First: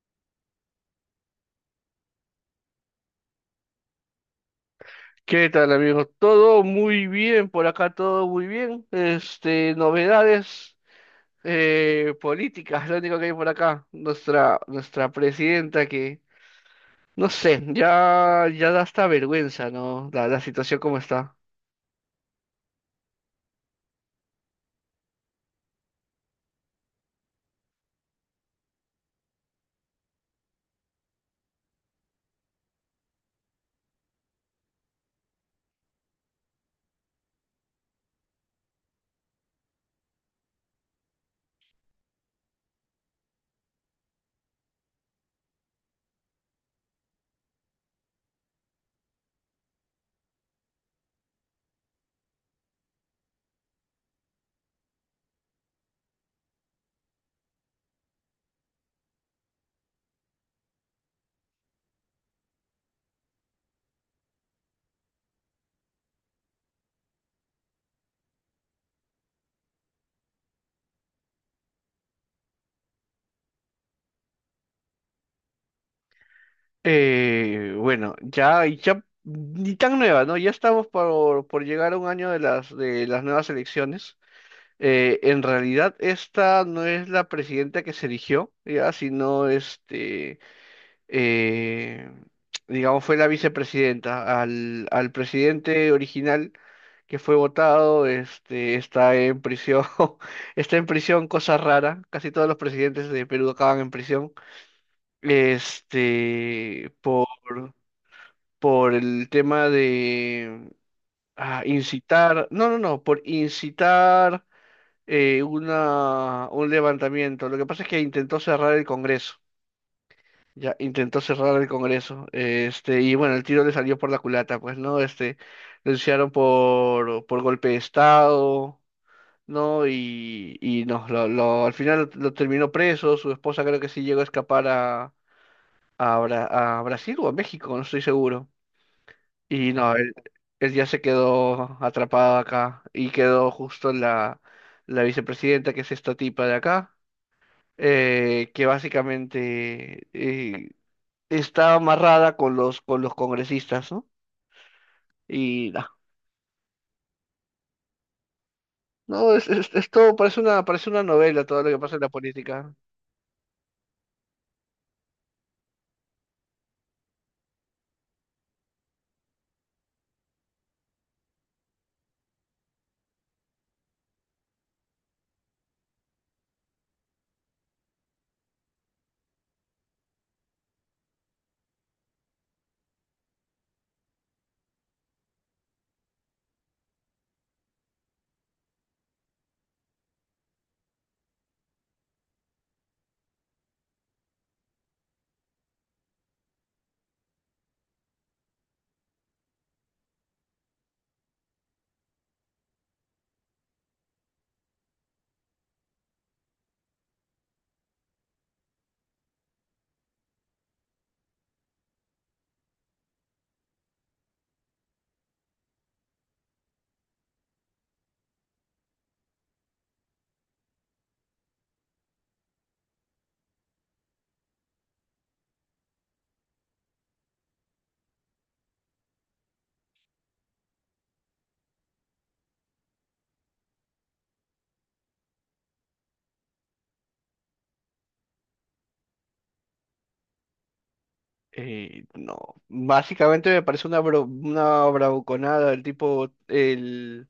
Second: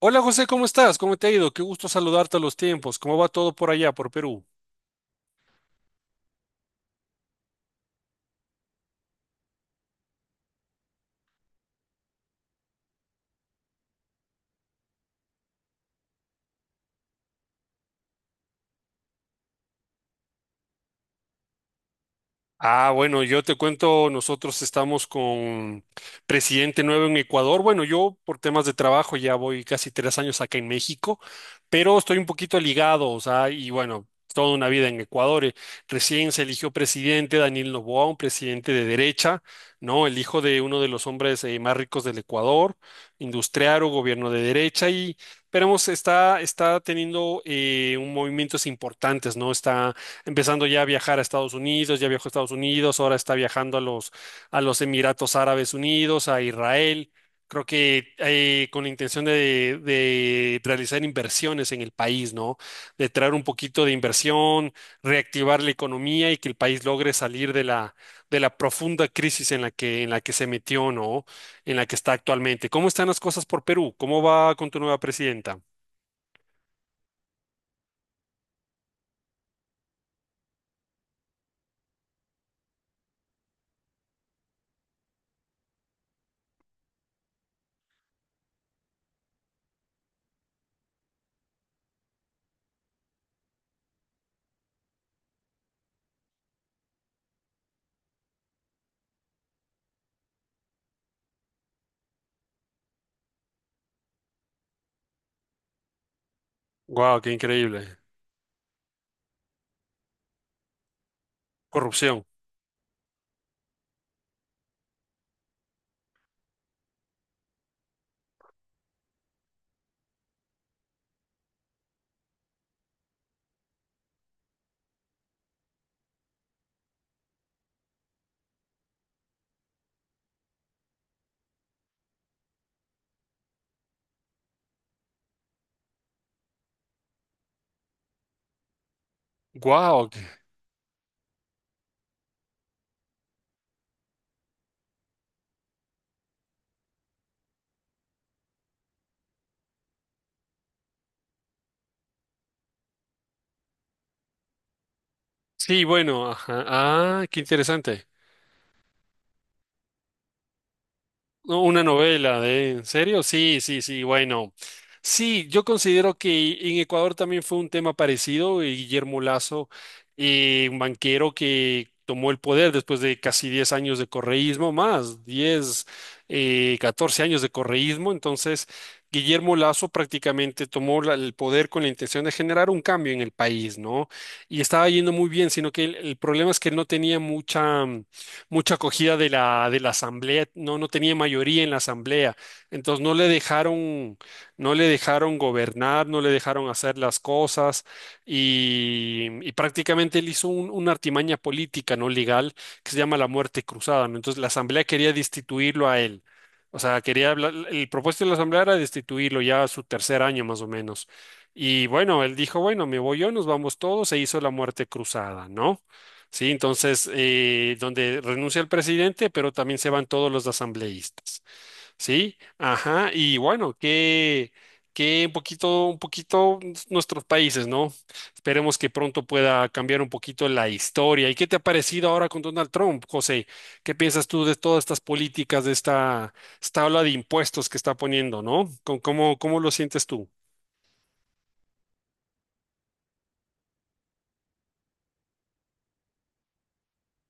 Hola José, ¿cómo estás? ¿Cómo te ha ido? Qué gusto saludarte a los tiempos. ¿Cómo va todo por allá, por Perú? ¿Qué tal, amigos? Todo muy bien, por acá todo muy bien. Novedades políticas, lo único que hay por acá. Nuestra presidenta que, no sé, ya da hasta vergüenza, ¿no? La situación como está. Ah, bueno, yo te cuento, nosotros estamos con presidente nuevo en Ecuador. Bueno, yo por temas de trabajo ya voy casi 3 años acá en México, pero estoy un poquito ligado, o sea, y bueno, toda una vida en Ecuador. Recién se eligió presidente Daniel Noboa, un presidente de derecha, ¿no? El hijo de uno de los hombres más ricos del Ecuador, industriario, gobierno de derecha y esperemos, está teniendo un movimientos importantes, ¿no? Está empezando ya a viajar a Estados Unidos, ya viajó a Estados Unidos, ahora está viajando a los Emiratos Árabes Unidos, a Israel. Creo que con la intención de realizar inversiones en el país, ¿no? De traer un poquito de inversión, reactivar la economía y que el país logre salir de de la profunda crisis en la que se metió, ¿no? En la que está actualmente. ¿Cómo están las cosas por Perú? ¿Cómo va con tu nueva presidenta? Bueno, ya, ya, ni tan nueva, ¿no? Ya estamos por llegar a un año de de las nuevas elecciones. En realidad, esta no es la presidenta que se eligió, ya, sino eh, digamos, fue la vicepresidenta. Al presidente original que fue votado, está en prisión, está en prisión, cosa rara. Casi todos los presidentes de Perú acaban en prisión. Este, ¡Guau, por, qué increíble! por el tema de Corrupción. incitar, no, no, no, por incitar una, un levantamiento. Lo que pasa es que intentó cerrar el Congreso. Ya intentó cerrar el Congreso, y bueno, el tiro le salió por la culata, pues, ¿no? Lo denunciaron por golpe de Estado, ¿no? Y no, al final lo terminó preso, su esposa creo que sí llegó a escapar a, a Brasil o a México, no estoy seguro. Y no, ¡Guau! Él ya se quedó atrapado acá y quedó justo la vicepresidenta, que es esta tipa de acá, que básicamente está amarrada con con los congresistas, ¿no? Y Sí, nah, bueno, ajá. Ah, qué interesante. no, es todo, parece una novela No, todo lo que una pasa en la novela de, política. ¿en serio? Sí, sí, sí, bueno. Sí, yo considero que en Ecuador también fue un tema parecido, y Guillermo Lazo, un banquero que tomó el poder después de casi 10 años de correísmo, 14 años de correísmo. Entonces, Guillermo Lazo prácticamente tomó el poder con la intención de generar un cambio en el país, ¿no? Y estaba yendo muy bien, sino que el problema es que no tenía mucha mucha acogida de de la asamblea, no, no tenía mayoría en la asamblea, entonces no le dejaron, no le dejaron gobernar, no le dejaron hacer las cosas y prácticamente él hizo una artimaña política, no legal, que se llama la muerte cruzada, ¿no? Entonces la asamblea quería destituirlo a él. O sea, quería hablar, el propósito de la asamblea era destituirlo ya a su tercer año más o menos. Y bueno, él dijo, bueno, me voy yo, nos vamos todos, se hizo la muerte cruzada, ¿no? Sí, entonces, donde renuncia el presidente, pero también se van todos los asambleístas. Sí, ajá, y bueno, que un poquito nuestros países, ¿no? Esperemos que pronto pueda cambiar un poquito la historia. ¿Y qué te ha parecido ahora con Donald Trump, José? ¿Qué piensas tú de todas estas políticas, de esta ola de impuestos que está poniendo, ¿no? ¿Cómo, cómo lo sientes tú? No, básicamente me parece una bravuconada,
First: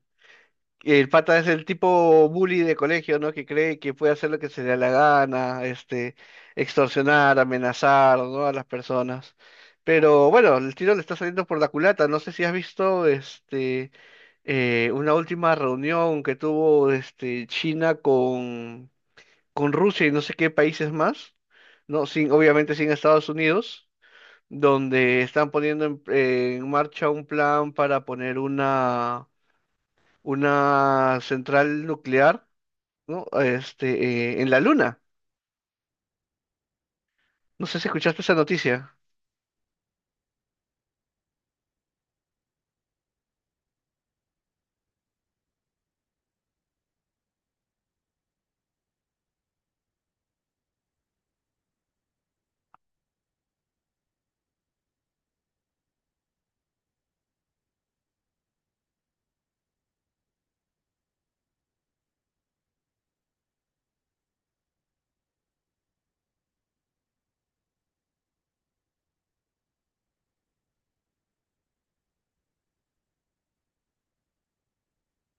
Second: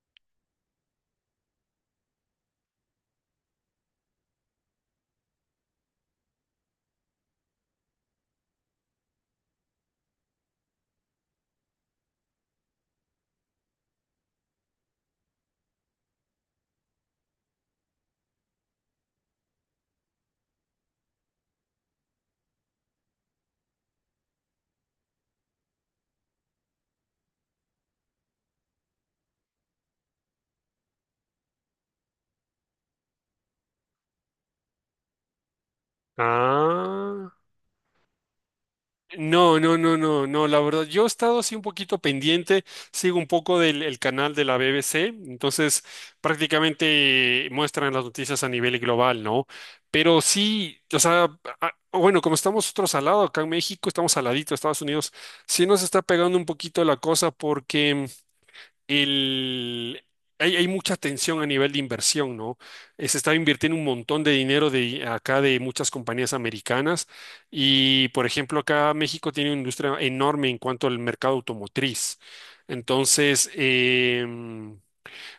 el pata es el tipo bully de colegio, ¿no? Que cree que puede hacer lo que se le da la gana, extorsionar, amenazar, ¿no? A las personas. Pero bueno, el tiro le está saliendo por la culata. No sé si has visto, una última reunión que tuvo, China con Rusia y no sé qué países más, ¿no? Sin, obviamente sin Estados Unidos, donde están poniendo en marcha un plan para poner una central nuclear, ¿no? En la Luna. Ah. No sé si escuchaste esa noticia. No, no, no, no, no, la verdad, yo he estado así un poquito pendiente, sigo un poco del el canal de la BBC, entonces prácticamente muestran las noticias a nivel global, ¿no? Pero sí, o sea, bueno, como estamos nosotros al lado, acá en México, estamos al ladito de Estados Unidos, sí nos está pegando un poquito la cosa porque el- hay mucha tensión a nivel de inversión, ¿no? Se está invirtiendo un montón de dinero de acá de muchas compañías americanas y, por ejemplo, acá México tiene una industria enorme en cuanto al mercado automotriz. Entonces,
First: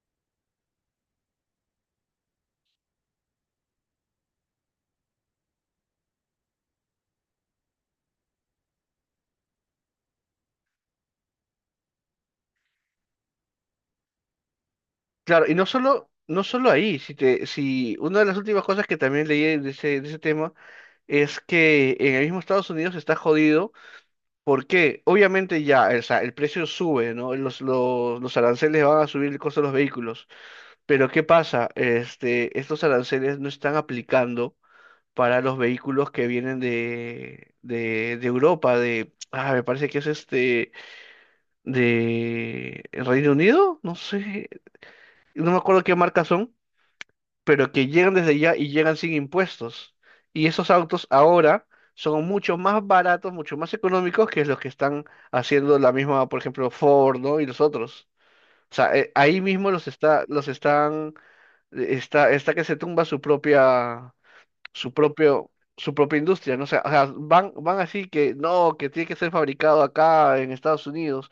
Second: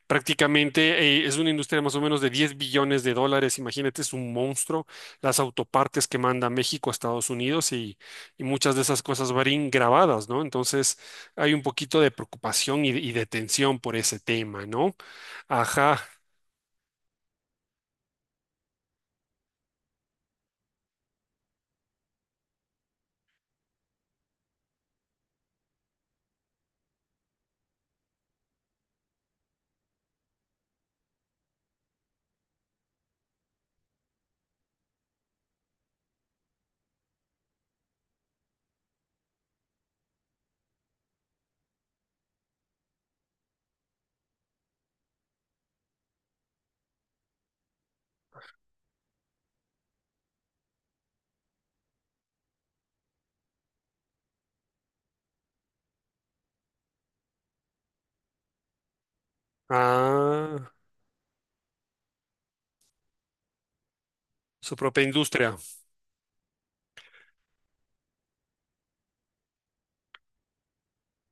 prácticamente es una industria más o menos de $10 billones. Imagínate, es un monstruo. Las autopartes que manda México a Estados Unidos y muchas de esas cosas varían grabadas, ¿no? Entonces hay un poquito de preocupación y de tensión por ese tema, ¿no? Claro, y Ajá. No solo ahí, si una de las últimas cosas que también leí de de ese tema es que en el mismo Estados Unidos está jodido porque obviamente ya, o sea, el precio sube, ¿no? Los aranceles van a subir el costo de los vehículos. Pero ¿qué pasa? Estos aranceles no están aplicando para los vehículos que vienen de Europa, de, ah, me parece que es de Reino Unido, no sé, no me acuerdo qué marca son, pero que llegan desde allá y llegan sin impuestos. Y esos autos ahora son mucho más baratos, mucho más económicos que los que están haciendo la misma, por ejemplo, Ford, ¿no? Y los otros. O sea, ahí mismo los Ah, están, está que se tumba su su propia propio, industria. su propia industria, ¿no? O sea, van así que no, que tiene que ser fabricado acá en Estados Unidos,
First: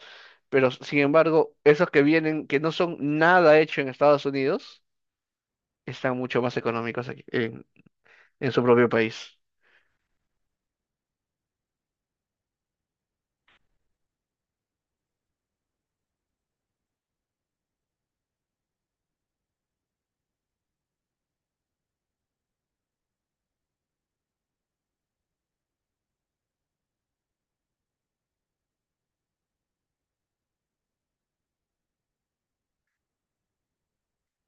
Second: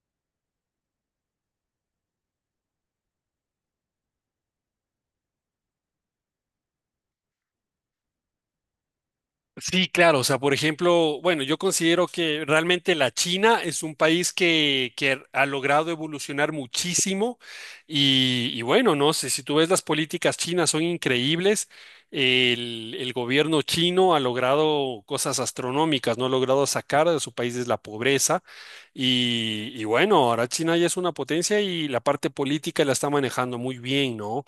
pero sin embargo, esos que vienen, que no son nada hecho en Estados Unidos, están mucho más económicos aquí, en su propio país. Sí, claro, o sea, por ejemplo, bueno, yo considero que realmente la China es un país que ha logrado evolucionar muchísimo y bueno, no sé, si tú ves las políticas chinas son increíbles, el gobierno chino ha logrado cosas astronómicas, no ha logrado sacar de su país de la pobreza y bueno, ahora China ya es una potencia y la parte política la está manejando muy bien, ¿no?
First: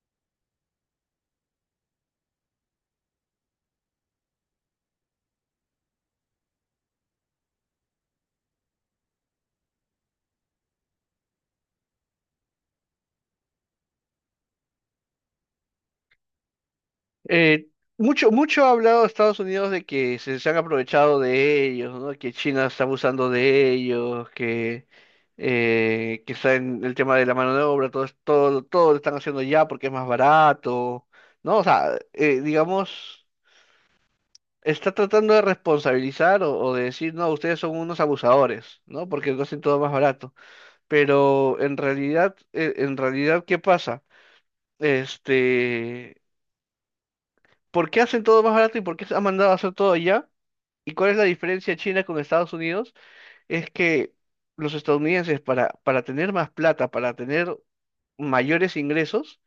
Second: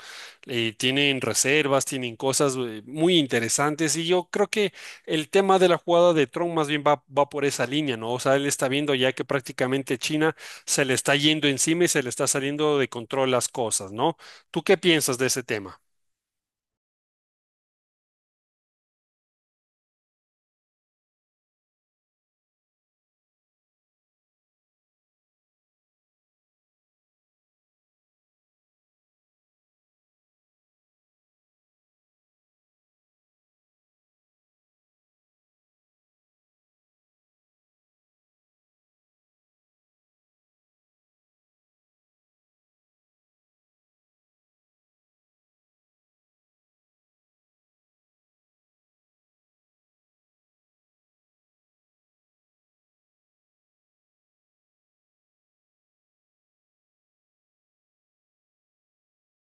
Tienen reservas, tienen cosas muy interesantes y yo creo que el tema de la jugada de tron más bien va, va por esa línea, ¿no? O sea, él está viendo ya que prácticamente China se le está yendo encima y se le está saliendo de control las cosas, ¿no? ¿Tú qué piensas de ese tema? Eh, Mucho ha hablado Estados Unidos de que se han aprovechado de ellos, ¿no? Que China está abusando de ellos, que está en el tema de la mano de obra, todo, todo lo están haciendo ya porque es más barato, ¿no? O sea, digamos, está tratando de responsabilizar o de decir, no, ustedes son unos abusadores, ¿no? Porque lo hacen todo más barato. Pero en realidad, ¿qué pasa? Este, ¿Por qué hacen todo más barato y por qué se han mandado a hacer todo allá? ¿Y cuál es la diferencia China con Estados Unidos? Es que los estadounidenses para tener más plata, para tener mayores ingresos,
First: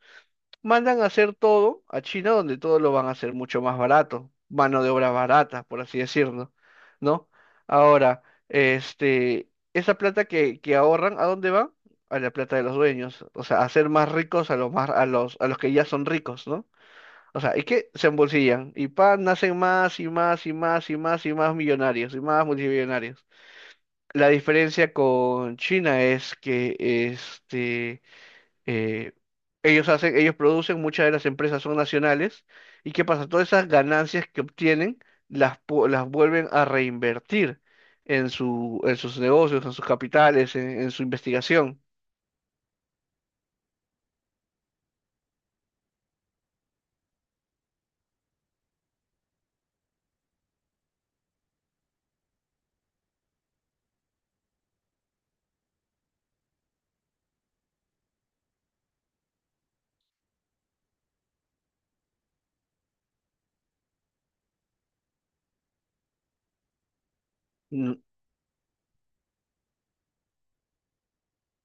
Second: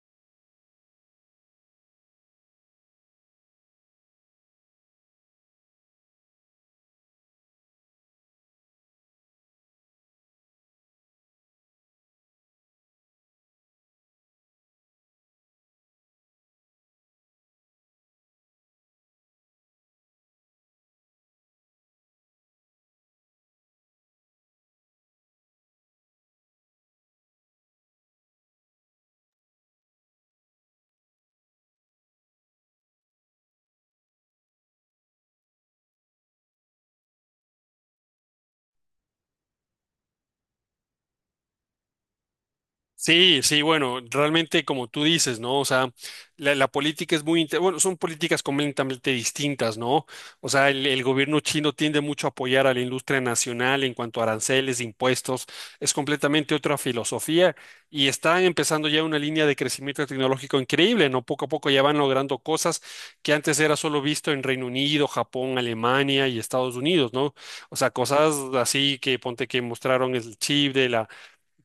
mandan a hacer todo a China donde todo lo van a hacer mucho más barato, mano de obra barata, por así decirlo, ¿no? Ahora, esa plata que ahorran, ¿a dónde va? A la plata de los dueños, o sea, a hacer más ricos a a los que ya son ricos, ¿no? O sea, es que se embolsillan y pa, nacen más y más y más y más y más millonarios y más multimillonarios. La diferencia con China es que eh, ellos hacen, ellos producen, muchas de las empresas son nacionales, y ¿qué pasa? Todas esas ganancias que obtienen las vuelven a reinvertir en su, en sus negocios, en sus capitales, en su investigación. Sí, sí, bueno, realmente como tú dices, ¿no? O sea, la política es muy, bueno, son políticas completamente distintas, ¿no? O sea, el gobierno chino tiende mucho a apoyar a la industria nacional en cuanto a aranceles, impuestos, es completamente otra filosofía y está empezando ya una línea de crecimiento tecnológico increíble, ¿no? Poco a poco ya van logrando cosas que antes era solo visto en Reino Unido, Japón, Alemania y Estados Unidos, ¿no? O sea, Mm. cosas así que ponte que mostraron el chip de la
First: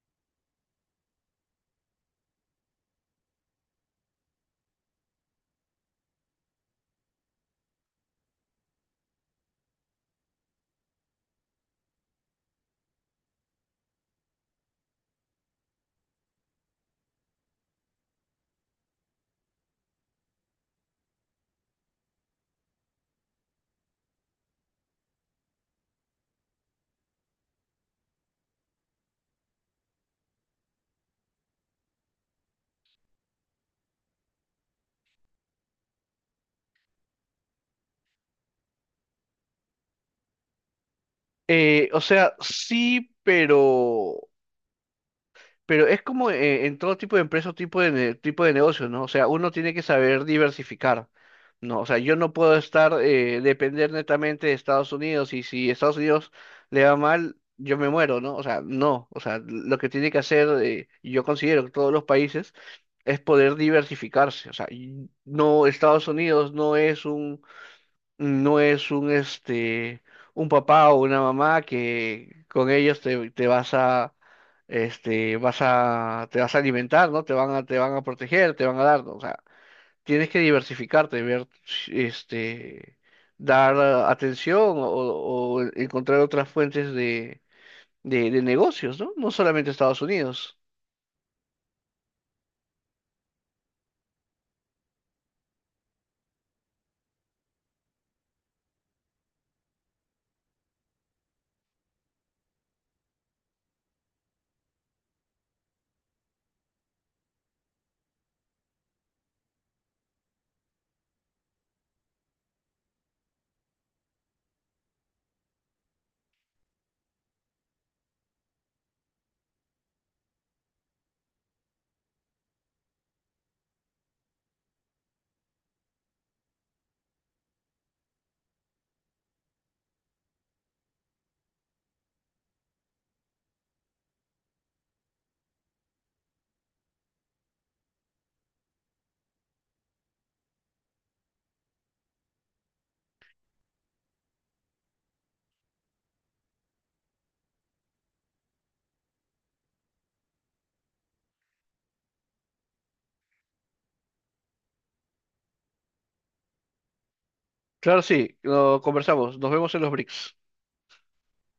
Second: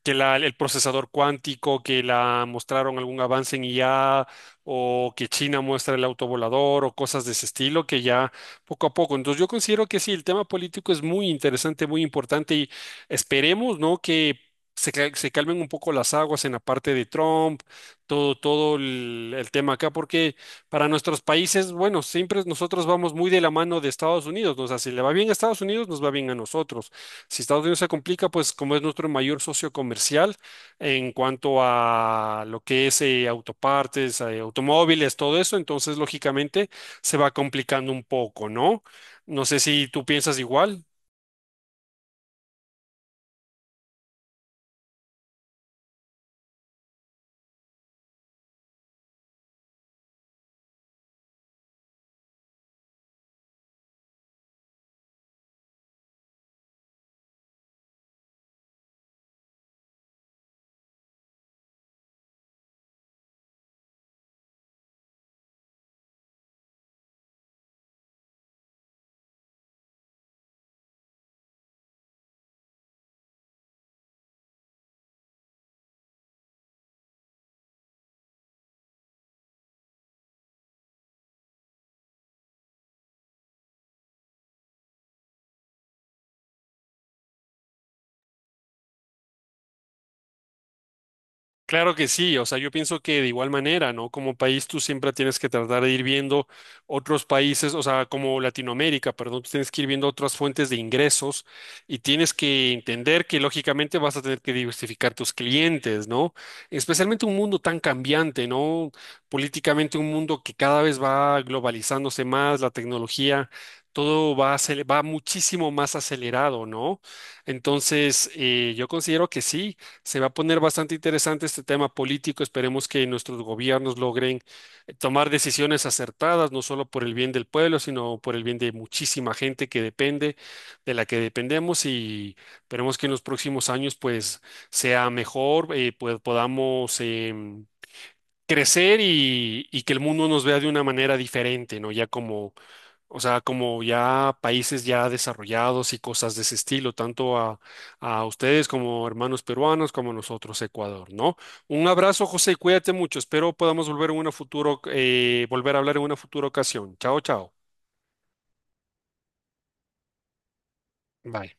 que la- el procesador cuántico, que la mostraron algún avance en IA, o que China muestra el autovolador, o cosas de ese estilo, que ya poco a poco. Entonces yo considero que sí, el tema político es muy interesante, muy importante, y esperemos, ¿no? que se calmen un poco las aguas en la parte de Trump, todo, el tema acá, porque para nuestros países, bueno, siempre nosotros vamos muy de la mano de Estados Unidos, ¿no? O sea, si le va bien a Estados Unidos, nos va bien a nosotros. Si Estados Unidos se complica, pues como es nuestro mayor socio comercial en cuanto a lo que es autopartes, automóviles, todo eso, entonces lógicamente se va complicando un poco, ¿no? No sé si tú piensas igual. O sea, sí, pero es como en todo tipo de empresas, tipo de, tipo de negocios, ¿no? O sea, uno tiene que saber diversificar, ¿no? O sea, yo no puedo estar, depender netamente de Estados Unidos y si Estados Unidos le va mal, yo me muero, ¿no? O sea, no. O sea, lo que tiene que hacer, yo considero que todos los países es poder diversificarse. O sea, y no, Estados Unidos no es un papá o una mamá que con ellos te, te vas a te vas a alimentar, ¿no? Te van a proteger, te van a dar, ¿no? O sea, tienes que diversificarte, ver este dar atención o encontrar otras fuentes de, de negocios, ¿no? No solamente Estados Unidos. Claro que sí, o sea, yo pienso que de igual manera, ¿no? Como país tú siempre tienes que tratar de ir viendo otros países, o sea, como Latinoamérica, perdón, tú tienes que ir viendo otras fuentes de ingresos y tienes que entender que lógicamente vas a tener que diversificar tus clientes, ¿no? Especialmente un mundo tan cambiante, ¿no? Políticamente un mundo que cada vez va globalizándose más, la tecnología, todo va, va muchísimo más acelerado, ¿no? Entonces, yo considero que sí. Se va a poner bastante interesante este tema político. Esperemos que nuestros gobiernos logren tomar decisiones acertadas, no solo por el bien del pueblo, sino por el bien de muchísima gente que depende, de la que dependemos. Y esperemos que en los próximos años, pues, sea mejor, pues podamos crecer y que el mundo nos vea de una manera diferente, ¿no? Ya como o sea, como ya países ya desarrollados y cosas de ese estilo, tanto a ustedes como hermanos peruanos, como a nosotros, Ecuador, ¿no? Un abrazo, José, y cuídate mucho. Espero podamos volver en una futuro, volver a hablar en una futura ocasión. Chao, chao. Claro, sí, lo conversamos. Nos vemos en los BRICS. Bye.